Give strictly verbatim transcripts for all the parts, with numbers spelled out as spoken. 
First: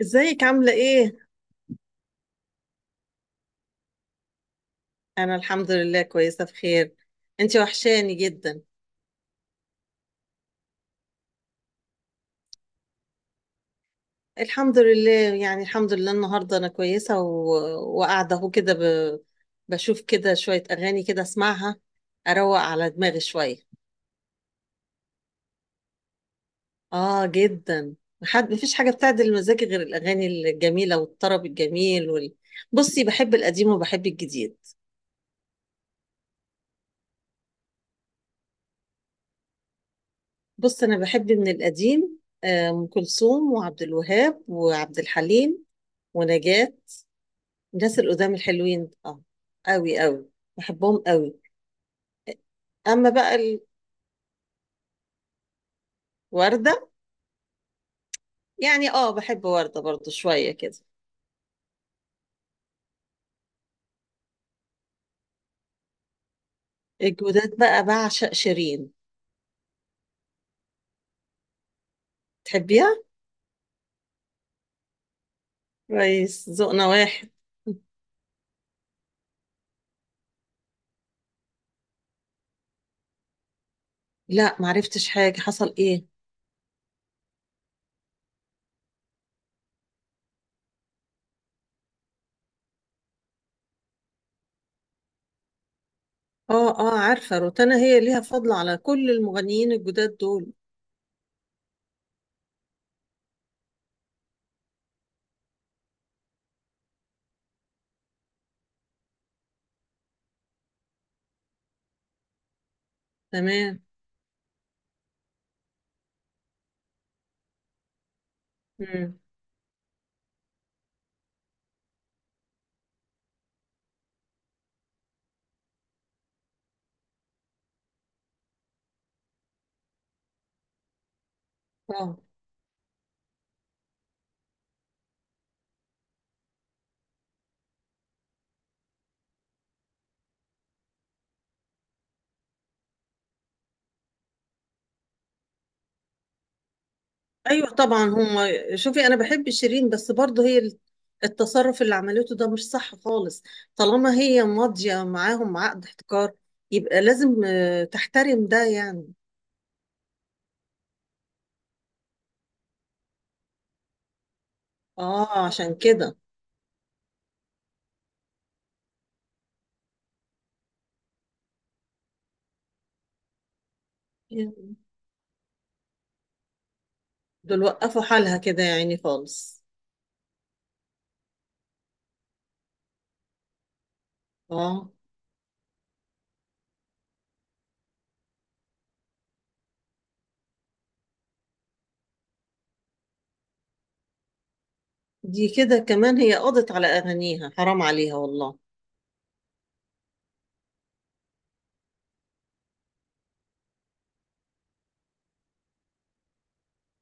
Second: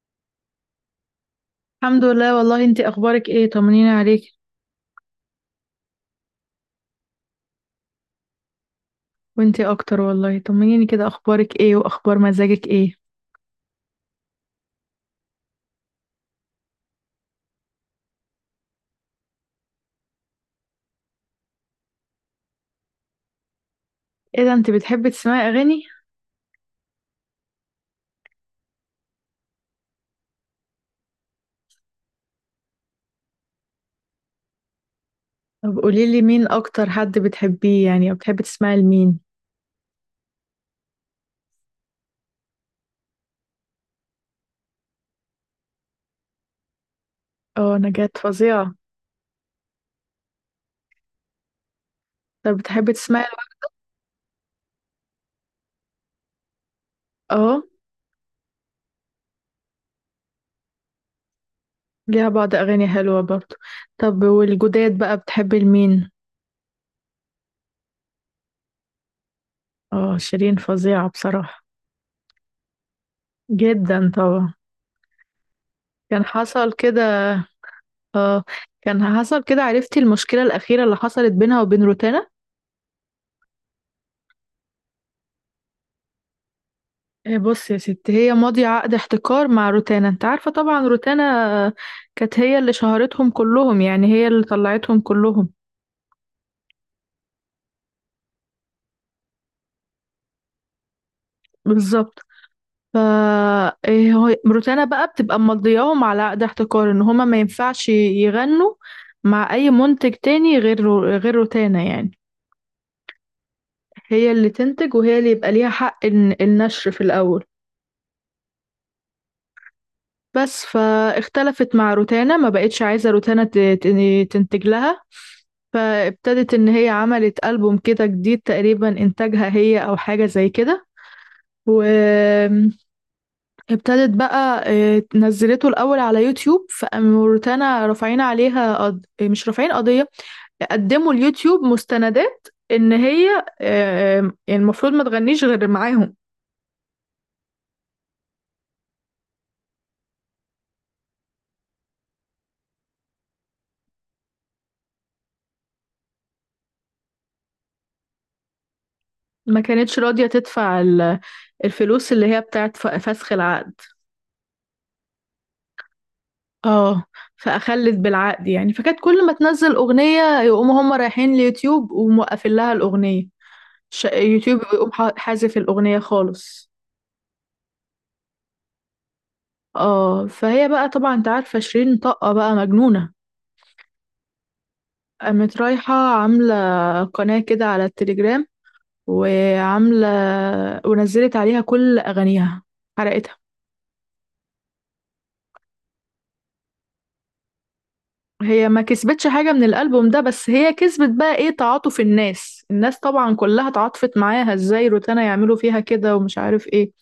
ازيك عاملة ايه؟ الحمد لله، والله انتي اخبارك ايه؟ طمنيني عليك. انا الحمد لله كويسة بخير. انتي وحشاني جدا. وانتي اكتر والله، طمنيني كده، اخبارك ايه واخبار مزاجك ايه؟ الحمد لله، يعني الحمد لله النهاردة انا كويسة و... وقاعدة اهو كده ب... بشوف كده شوية اغاني كده اسمعها، اروق على دماغي شوية. ايه ده، انتي بتحبي تسمعي اغاني؟ اه جدا. حد مفيش حاجة بتعدل مزاجي غير الاغاني الجميلة والطرب الجميل وال... بصي، بحب القديم وبحب الجديد. طب قوليلي مين اكتر حد بتحبيه يعني، او بتحبي تسمعي لمين؟ بص انا بحب من القديم، آه، ام كلثوم وعبد الوهاب وعبد الحليم ونجاة. اه، ناس نجاة القدام فظيعة. الحلوين، اه، قوي قوي. بحبهم قوي. طب بتحبي اما تسمعي. بقى الوردة، اه، يعني اه بحب وردة برضو شوية كده. ليها بعض اغاني حلوة برضو. طب والجداد بقى بتحبي لمين؟ الجودات بقى بعشق شيرين. اه، شيرين فظيعة بصراحة. تحبيها؟ جدا طبعا. كان كويس، حصل ذوقنا كده. واحد. اه. كان حصل كده، عرفتي المشكلة الأخيرة اللي حصلت بينها وبين روتانا؟ لا، معرفتش حاجة، حصل ايه؟ آه، بص يا ست، هي ماضية عقد احتكار مع روتانا، انت عارفة طبعا روتانا. آه، كانت هي اللي شهرتهم كلهم، يعني هي اللي طلعتهم كلهم. اه اه، عارفة روتانا هي ليها فضل على كل المغنيين الجداد دول. بالظبط. ف آه، هو- روتانا بقى بتبقى مضياهم على عقد احتكار، ان هما ما ينفعش يغنوا مع اي منتج تاني غير رو- غير روتانا يعني. تمام. هي اللي تنتج، وهي اللي يبقى ليها حق الن- النشر في الاول. مم. بس فاختلفت مع روتانا، ما بقتش عايزة روتانا ت- ت- تنتج لها. فابتدت ان هي عملت ألبوم كده جديد، تقريبا انتاجها هي او حاجة زي كده. اه. وابتدت بقى آه، نزلته الاول على يوتيوب، فالموريتانا رافعين عليها قض... آه، مش رافعين قضية، قدموا اليوتيوب مستندات ان هي آه، آه، المفروض ما تغنيش غير معاهم. ايوه طبعا هم. شوفي، انا بحب شيرين بس برضه هي التصرف اللي عملته ده مش صح خالص. طالما هي ماضيه معاهم عقد احتكار يبقى لازم آه، تحترم ده يعني. ما كانتش راضية تدفع ال- الفلوس اللي هي بتاعت ف- فسخ العقد. اه عشان كده. اه. فأخلت بالعقد يعني، فكانت كل ما تنزل أغنية يقوموا هم رايحين اليوتيوب وموقفين لها الأغنية. ش- يوتيوب يقوم ح- حازف الأغنية خالص. دول وقفوا حالها كده يعني خالص. اه. فهي بقى، طبعا انت عارفة شيرين طاقة بقى مجنونة، اه. قامت رايحة عاملة قناة كده على التليجرام، وعاملة ونزلت عليها كل أغانيها، حرقتها. دي كده كمان هي قضت على اغانيها، حرام عليها والله. هي ما كسبتش حاجة من الألبوم ده، بس هي كسبت بقى ايه، تعاطف الناس. الناس طبعا كلها تعاطفت معاها. ازاي روتانا يعملوا فيها كده ومش عارف ايه.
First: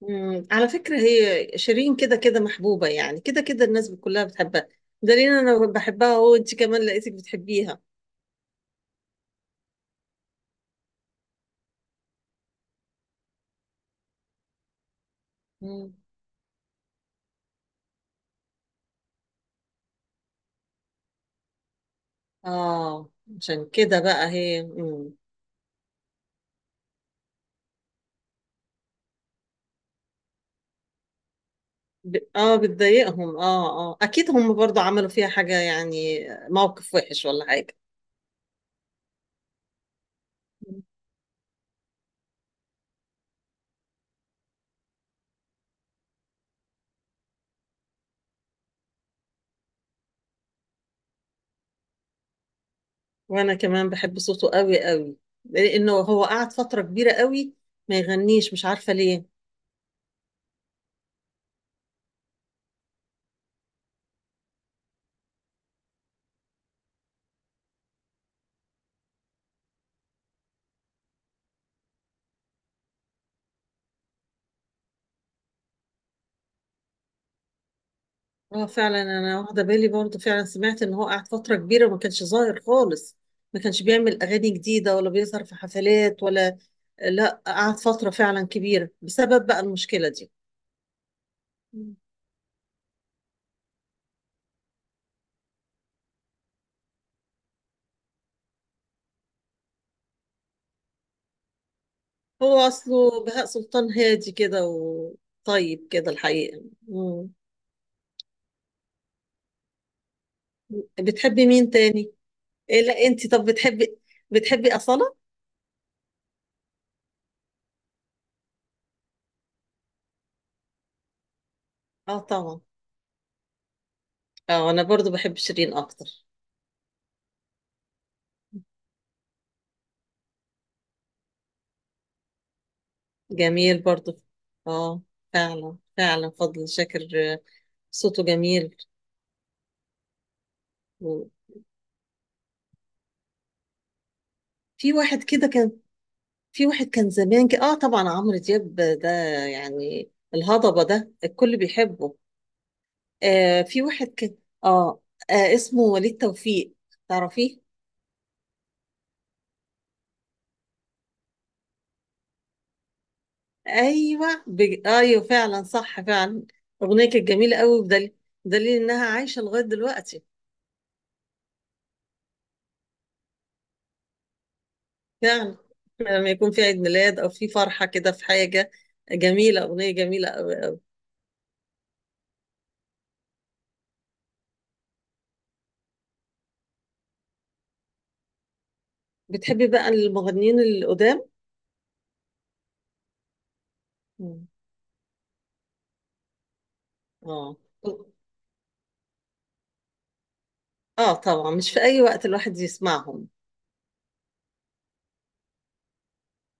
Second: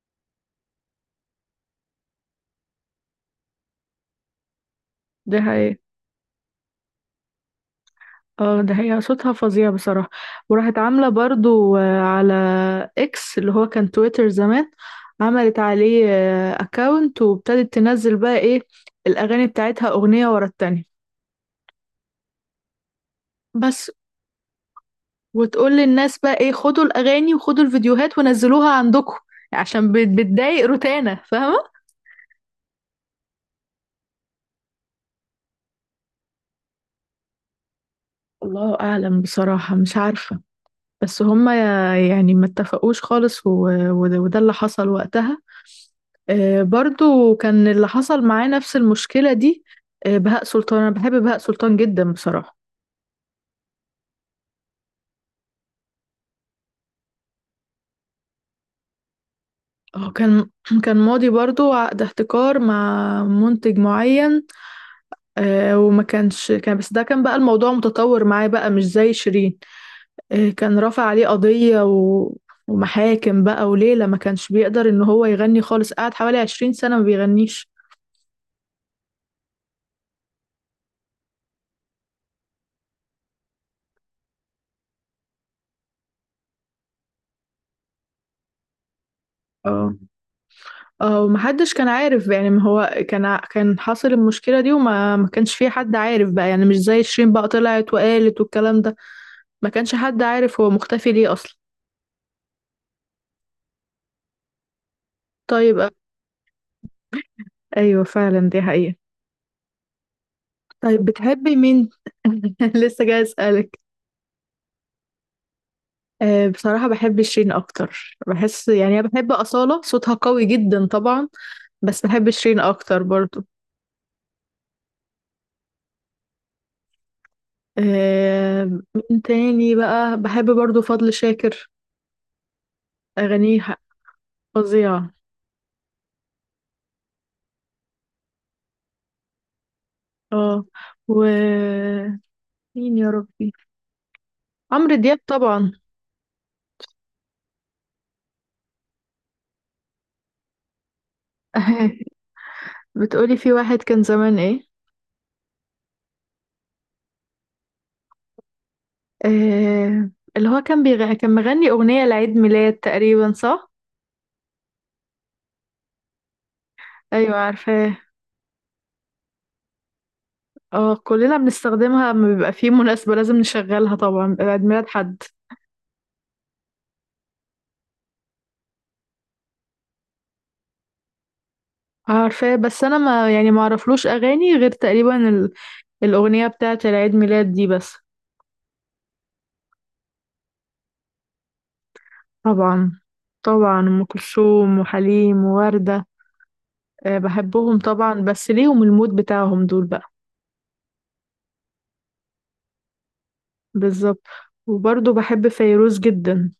مم. على فكرة هي شيرين كده كده محبوبة، يعني كده كده الناس كلها بتحبها. دليل ده انا هي. بحبها وانت كمان لقيتك بتحبيها. اه، ده هي صوتها فظيع بصراحة. وراحت عاملة برضو آه، على اكس، اللي هو كان تويتر زمان، عملت مم. عليه اكاونت وابتدت تنزل بقى ايه الأغاني بتاعتها، أغنية ورا التانية. اه عشان بس. كده بقى هي مم. وتقول للناس بقى ايه، خدوا الأغاني وخدوا الفيديوهات ونزلوها عندكم، عشان بت- بتضايق روتانا، فاهمة. ب... اه بتضايقهم، اه اه اكيد هم برضو عملوا فيها حاجة يعني موقف وحش ولا حاجة. الله أعلم بصراحة، مش عارفة. مم. بس هما يعني ما اتفقوش خالص و- و- وده اللي حصل وقتها. آه، برضو كان اللي حصل معاه نفس المشكلة دي. آه، بهاء سلطان، أنا بحب بهاء سلطان جدا بصراحة. وانا كمان بحب صوته قوي قوي، لانه هو قعد فترة كبيرة قوي ما يغنيش، مش عارفة ليه. اه، كان كان ماضي برضو عقد احتكار مع منتج معين. آه، وما كانش، كان بس ده كان بقى الموضوع متطور معاه، بقى مش زي شيرين. آه، كان رافع عليه قضية و ومحاكم بقى، وليلة ما كانش بيقدر ان هو يغني خالص، قعد حوالي عشرين سنة ما بيغنيش. اه فعلا، انا واخدة بالي برضو، فعلا سمعت ان هو قعد فترة كبيرة وما كانش ظاهر خالص، ما كانش بيعمل اغاني جديدة ولا بيظهر في حفلات ولا، لا قعد فترة فعلا كبيرة بسبب بقى اه. المشكلة دي. ومحدش كان عارف بقى، يعني ما هو كان ع- كان حاصل المشكلة دي، وما ما كانش في حد عارف بقى، يعني مش زي شيرين بقى طلعت وقالت والكلام ده. ما كانش حد عارف هو مختفي ليه أصلا. هو أصله بهاء سلطان هادي كده طيب وطيب آه، كده الحقيقة. مم. أيوة فعلا، دي حقيقة. طيب بتحبي بتحبي مين مين؟ تاني؟ إيه، لسه لا جاي أنت طب أسألك. بتحبي بتحبي أصالة؟ أه بصراحة بحب شيرين أكتر. بحس يعني، أنا بحب أصالة صوتها قوي جدا طبعا، بس آه بحب شيرين طبعا. أكتر برضو. آه أنا برضو بحب شيرين أكتر. أه، مين تاني بقى بحب برضو؟ فضل شاكر، أغانيه جميل برضو. آه فظيعة. فعلا فعلا فضل شاكر آه، صوته جميل. اه. و وفي مين يا ربي، عمرو دياب واحد كده طبعا. كان، في واحد كان زمان كده، آه طبعا عمرو دياب ده يعني الهضبة ده الكل بيحبه. بتقولي في آه واحد في كان واحد كان زمان ايه؟ آه, آه اسمه وليد توفيق، تعرفيه؟ آه... اللي هو كان بيغ... كان مغني اغنية لعيد ميلاد تقريبا، صح؟ ايوه بج... ايوه فعلا صح فعلا، اغنيه كانت ايوه جميله قوي، عارفاه. بدليل دليل انها عايشه لغايه دلوقتي. اه، كلنا بنستخدمها لما بيبقى في مناسبة لازم نشغلها طبعا، بيبقى عيد ميلاد حد. فعلا لما يكون في عيد ميلاد او في فرحه كده في حاجه جميله، اغنيه جميله قوي. عارفاه بس انا ما يعني ما اعرفلوش اغاني غير تقريبا ال... الاغنية بتاعة العيد ميلاد دي بس. بتحبي بقى المغنيين القدام؟ طبعا. طبعا ام مم. كلثوم وحليم ووردة. آه، اه بحبهم طبعا بس ليهم المود بتاعهم دول بقى. اه طبعا، مش في اي وقت الواحد يسمعهم. بالظبط. وبرضه بحب فيروز جدا.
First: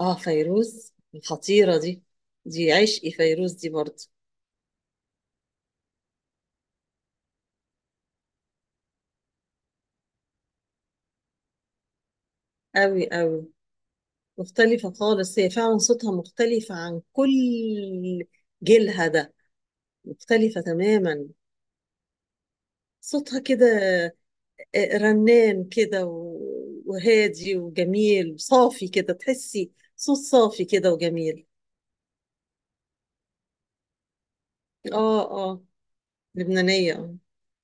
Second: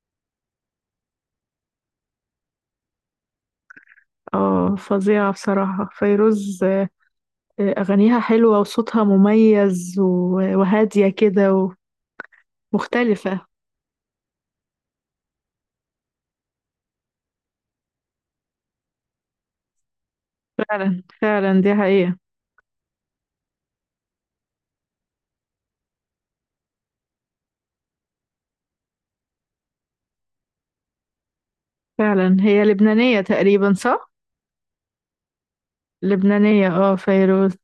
اه فيروز الخطيره دي، دي عشقي فيروز دي برضه. اه، فظيعة بصراحة فيروز. آه، أغانيها حلوة وصوتها مميز و- وهادية كده قوي ومختلفة. قوي. مختلفه خالص، هي فعلا صوتها مختلف عن كل جيلها ده. مختلفة فعلا تماما. فعلا، دي حقيقة. صوتها كده آه، رنان كده و- وهادي وجميل صافي كده، تحسي صوت صافي كده وجميل. فعلا هي لبنانية تقريبا، صح؟ اه اه. لبنانية لبنانية اه، آه. فيروز.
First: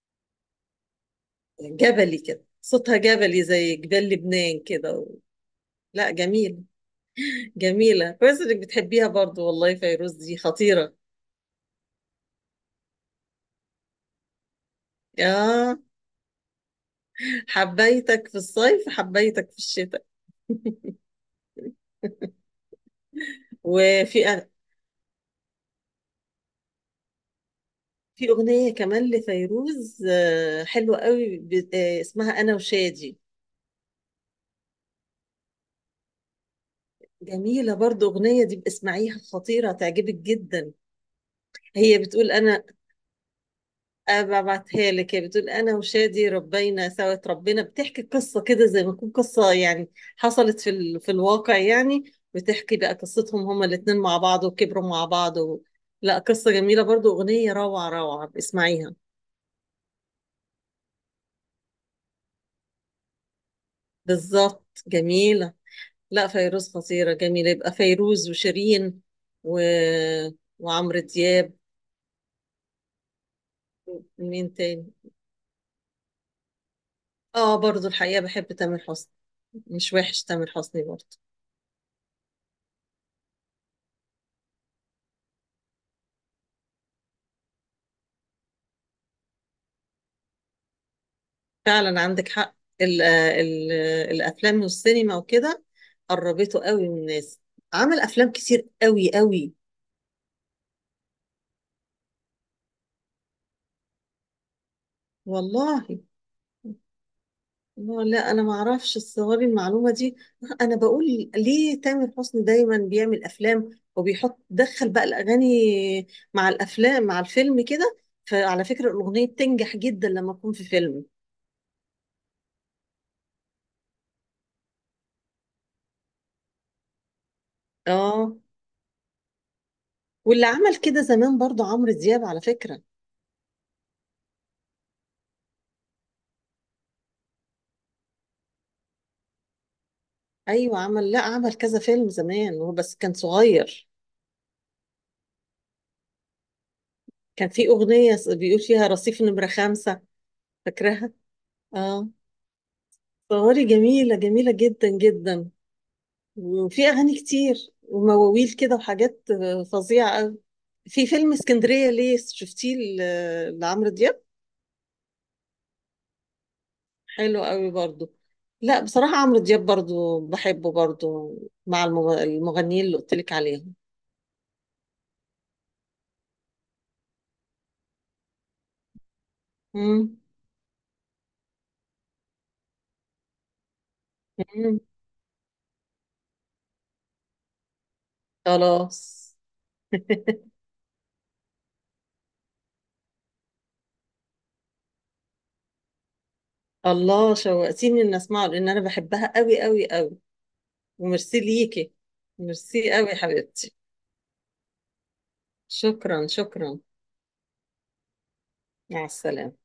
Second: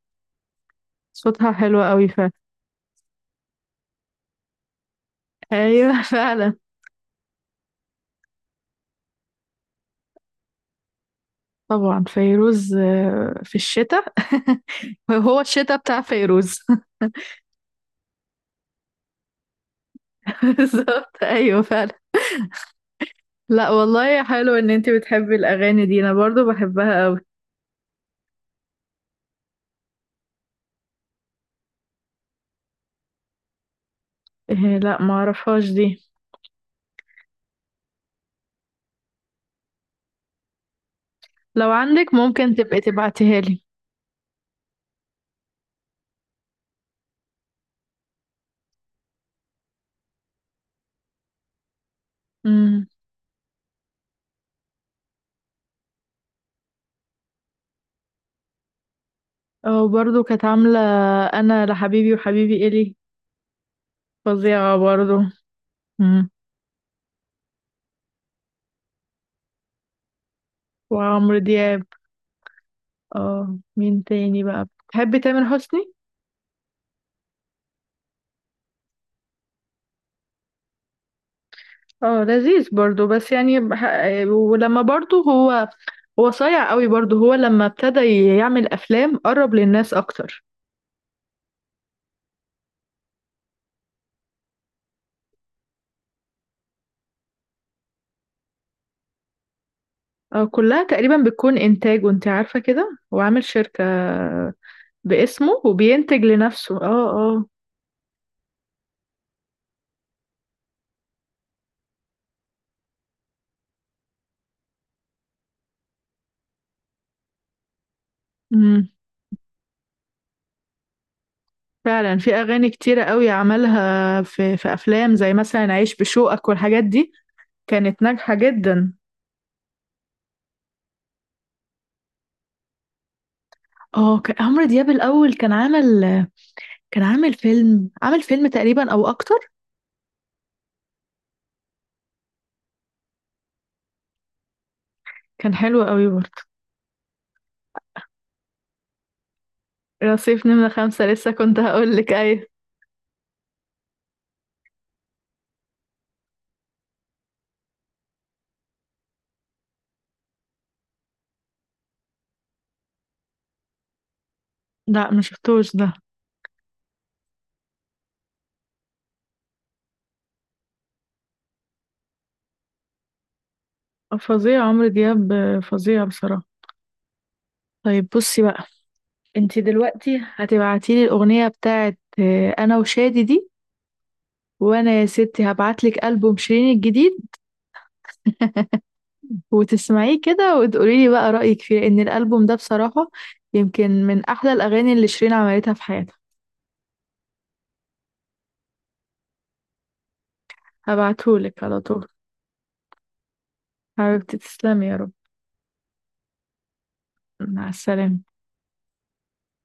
صوتها حلو قوي جبلي فعلا. كده صوتها، جبلي زي جبال لبنان كده و... ايوه لا فعلا. جميل. جميلة كويس انك بتحبيها برضو، والله فيروز دي خطيرة. طبعا فيروز آه، في الشتاء. هو الشتاء اه، بتاع فيروز. حبيتك في الصيف حبيتك في الشتاء. بالظبط، ايوه فعلا. لا والله، وفي، حلو ان انتي بتحبي الاغاني دي، انا برضو بحبها قوي. في أغنية كمان لفيروز آه، حلوة قوي ب- آه، اسمها أنا وشادي. إيه، لا ما اعرفهاش دي. جميلة برضو أغنية دي، اسمعيها، خطيرة تعجبك جدا. لو هي عندك بتقول ممكن أنا تبقي تبعتيها لي. آه، ببعتها لك. هي بتقول أنا وشادي ربينا سوا ربنا، بتحكي قصة كده زي ما تكون قصة يعني حصلت في ال... في الواقع يعني، بتحكي امم. بقى قصتهم هما الاتنين مع بعض وكبروا مع بعض و... لا قصة جميلة برضو، أغنية روعة روعة، اسمعيها. او برضو كانت عامله انا لحبيبي وحبيبي الي. بالظبط فظيعه برضو. جميلة. لا امم. فيروز خطيرة جميلة. يبقى فيروز وشيرين و... وعمرو وعمرو دياب. دياب. اه، مين تاني مين بقى تاني؟ بتحبي؟ تامر حسني. اه برضو الحقيقة بحب تامر حسني، مش وحش تامر حسني برضو. اه، لذيذ برضو، بس يعني بح... ولما برضو هو، هو صايع قوي برضو، هو لما ابتدى يعمل افلام قرب للناس اكتر. فعلا عندك حق، ال... ال... الأفلام والسينما وكده قربته قوي من الناس. عمل أفلام كتير قوي قوي. آه، كلها تقريبا بتكون انتاج، وانت عارفة كده، هو عامل شركة باسمه والله؟ وبينتج لنفسه. اه اه. لا لا، انا ما اعرفش الصواري المعلومه دي. انا بقول ليه تامر حسني دايما بيعمل افلام وبيحط دخل بقى الاغاني مع الافلام مع الفيلم كده. فعلى امم. فكره الاغنيه بتنجح جدا لما تكون في فيلم. فعلا، في اغاني كتيرة قوي عملها في في افلام زي مثلا عيش بشوقك والحاجات دي، كانت ناجحة اه، جدا. واللي عمل كده زمان برضو عمرو دياب على فكره. اه. كان عمرو دياب الاول، كان عامل كان عامل فيلم، عامل فيلم تقريبا او اكتر. ايوه عمل، لا عمل كذا فيلم زمان هو بس كان صغير. كان حلو قوي برضه. كان في اغنيه بيقول فيها رصيف نمره خمسة، رصيف نمرة خمسة، فاكراها؟ لسه كنت هقول اه، لك ايه. صواري جميله جميله جدا جدا. وفي اغاني كتير ومواويل كده وحاجات آه، فظيعه قوي. في فيلم اسكندريه ليه شفتيه ل- لعمرو دياب؟ لا، ما شفتوش ده. حلو قوي برضو. لا بصراحه عمرو دياب برضو بحبه برضو، مع المغ- المغنيين اللي قلت لك عليهم. فظيع عمرو دياب، فظيع بصراحة. طيب بصي بقى، انتي مم. دلوقتي هتبعتيلي الأغنية بتاعت آه، أنا وشادي دي، مم. وأنا يا ستي هبعتلك ألبوم شيرين الجديد خلاص. وتسمعيه كده وتقوليلي بقى رأيك فيه، لأن الألبوم ده بصراحة يمكن من أحلى الأغاني اللي شيرين عملتها في حياتها. الله شوقتيني ان اسمعه، لان انا بحبها قوي قوي قوي. وميرسي هبعتهولك على ليكي، طول. ميرسي قوي يا حبيبتي. حبيبتي تسلمي يا رب. شكرا شكرا. مع السلامة. مع السلامه.